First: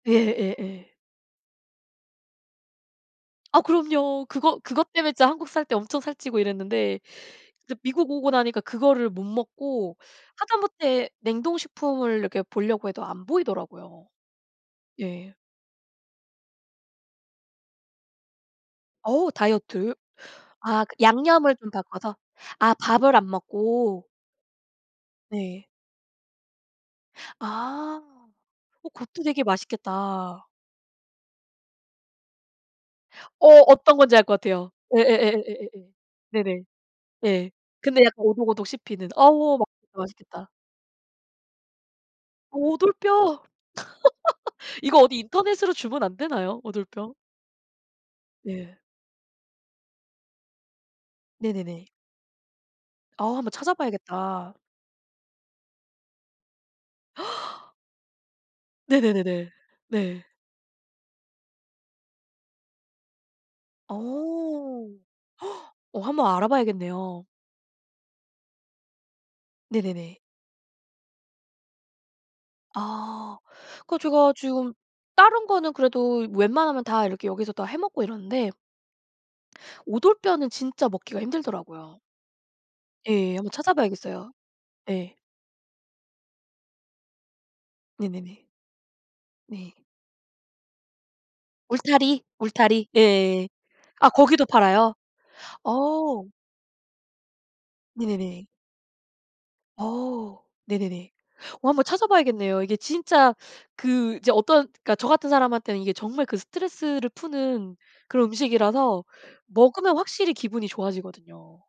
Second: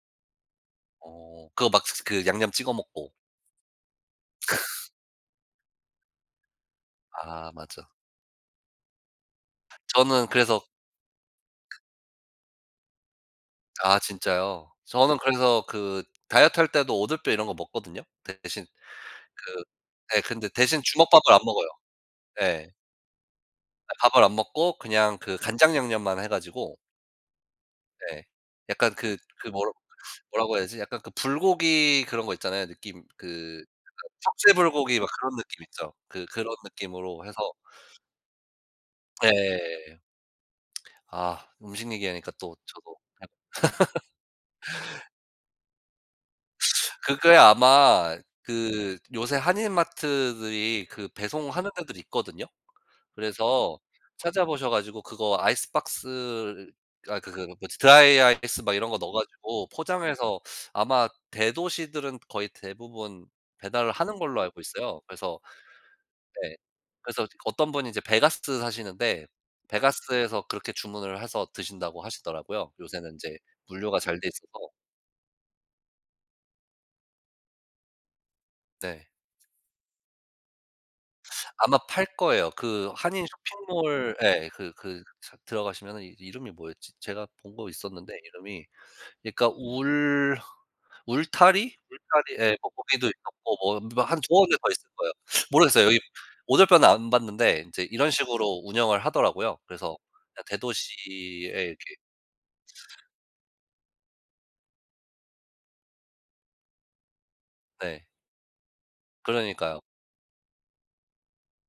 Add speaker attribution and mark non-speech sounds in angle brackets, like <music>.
Speaker 1: 예예예.
Speaker 2: 어. 그거 막 슥슥 그 양념 찍어 먹고.
Speaker 1: 아. 그럼요. 그것, 그것 때문에 진짜 한국 살 때 엄청 살찌고 이랬는데
Speaker 2: 아.
Speaker 1: 이제
Speaker 2: 맞아.
Speaker 1: 미국 오고 나니까 그거를 못 먹고
Speaker 2: 저는 그래서
Speaker 1: 하다못해 냉동식품을 이렇게 보려고 해도 안
Speaker 2: 아.
Speaker 1: 보이더라고요.
Speaker 2: 진짜요? 저는
Speaker 1: 예.
Speaker 2: 그래서 그 다이어트할 때도 오돌뼈 이런 거 먹거든요. 대신
Speaker 1: 어.
Speaker 2: 그
Speaker 1: 다이어트.
Speaker 2: 네 근데 대신
Speaker 1: 아 그
Speaker 2: 주먹밥을 안
Speaker 1: 양념을
Speaker 2: 먹어요.
Speaker 1: 좀 바꿔서
Speaker 2: 예.
Speaker 1: 아 밥을 안
Speaker 2: 예
Speaker 1: 먹고.
Speaker 2: 밥을 안 먹고 그냥 그
Speaker 1: 네.
Speaker 2: 간장 양념만 해 가지고
Speaker 1: 아.
Speaker 2: 네.
Speaker 1: 어
Speaker 2: 약간 그,
Speaker 1: 그것도 되게
Speaker 2: 그 뭐라
Speaker 1: 맛있겠다.
Speaker 2: 뭐라고 해야지? 약간 그 불고기 그런 거 있잖아요. 느낌
Speaker 1: 어.
Speaker 2: 그 약간
Speaker 1: 어떤 건지 알 것
Speaker 2: 석쇠
Speaker 1: 같아요.
Speaker 2: 불고기 막 그런 느낌
Speaker 1: 예예예예예예예.
Speaker 2: 있죠? 그 그런
Speaker 1: 네네.
Speaker 2: 느낌으로
Speaker 1: 예.
Speaker 2: 해서
Speaker 1: 근데 약간 오독오독 씹히는. 어우 막
Speaker 2: 예예예예.
Speaker 1: 맛있겠다.
Speaker 2: <smacks lips> 아. 음식 얘기 하니까 또 저도 그냥
Speaker 1: 오돌뼈! <laughs> 이거
Speaker 2: <laughs>
Speaker 1: 어디 인터넷으로 주문 안 되나요,
Speaker 2: <sucks teeth>
Speaker 1: 오돌뼈?
Speaker 2: 그게 아마
Speaker 1: 예.
Speaker 2: 그 요새 한인 마트들이 그 배송하는
Speaker 1: 네네네.
Speaker 2: 데들 있거든요.
Speaker 1: 아. 한번
Speaker 2: 그래서
Speaker 1: 찾아봐야겠다.
Speaker 2: 찾아보셔 가지고 그거 아이스박스를 아이 그 그거
Speaker 1: <gasps>
Speaker 2: 뭐지 드라이아이스 막 이런 거 넣어
Speaker 1: 네네네네
Speaker 2: 가지고
Speaker 1: 네.
Speaker 2: 포장해서 <sucks teeth> 아마 대도시들은 거의 대부분 배달을
Speaker 1: 어.
Speaker 2: 하는 걸로 알고 있어요.
Speaker 1: <gasps>
Speaker 2: 그래서
Speaker 1: 어, 한번
Speaker 2: 네.
Speaker 1: 알아봐야겠네요.
Speaker 2: 그래서 어떤 분이 이제 베가스 사시는데
Speaker 1: 네네네.
Speaker 2: 베가스에서 그렇게 주문을 해서 드신다고 하시더라고요. 요새는
Speaker 1: 아.
Speaker 2: 이제
Speaker 1: 그
Speaker 2: 물류가 잘 돼
Speaker 1: 제가
Speaker 2: 있어서.
Speaker 1: 지금 다른 거는 그래도 웬만하면 다 이렇게 여기서 다 해 먹고 이러는데
Speaker 2: 네.
Speaker 1: 오돌뼈는 진짜 먹기가
Speaker 2: 아마
Speaker 1: 힘들더라고요.
Speaker 2: 팔 거예요. 그 한인
Speaker 1: 예. 한번
Speaker 2: 쇼핑몰
Speaker 1: 찾아봐야겠어요.
Speaker 2: 예 그 그
Speaker 1: 예.
Speaker 2: 삭 들어가시면은 이제 이름이 뭐였지? 제가 본 거 있었는데
Speaker 1: 네네네.
Speaker 2: 이름이. 그러니까
Speaker 1: 네.
Speaker 2: 울, 울타리?
Speaker 1: 울타리?
Speaker 2: 울타리 예 거
Speaker 1: 울타리.
Speaker 2: 거기도
Speaker 1: 네.
Speaker 2: 있었고 뭐 뭐
Speaker 1: 아
Speaker 2: 한 두어
Speaker 1: 거기도
Speaker 2: 개 더 있을
Speaker 1: 팔아요?
Speaker 2: 거예요. <sucks teeth> 모르겠어요. 이
Speaker 1: 어.
Speaker 2: 오돌뼈는 안 봤는데 인제 이런
Speaker 1: 네네네.
Speaker 2: 식으로 운영을 하더라고요. 그래서
Speaker 1: 어.
Speaker 2: 그냥
Speaker 1: 네네네.
Speaker 2: 대도시에
Speaker 1: 어 한번
Speaker 2: 이렇게
Speaker 1: 찾아봐야겠네요. 이게 진짜 그 이제 어떤 그니까 저 같은 사람한테는 이게 정말 그 스트레스를 푸는
Speaker 2: 네.
Speaker 1: 그런 음식이라서
Speaker 2: 그러니까요.
Speaker 1: 먹으면 확실히 기분이 좋아지거든요.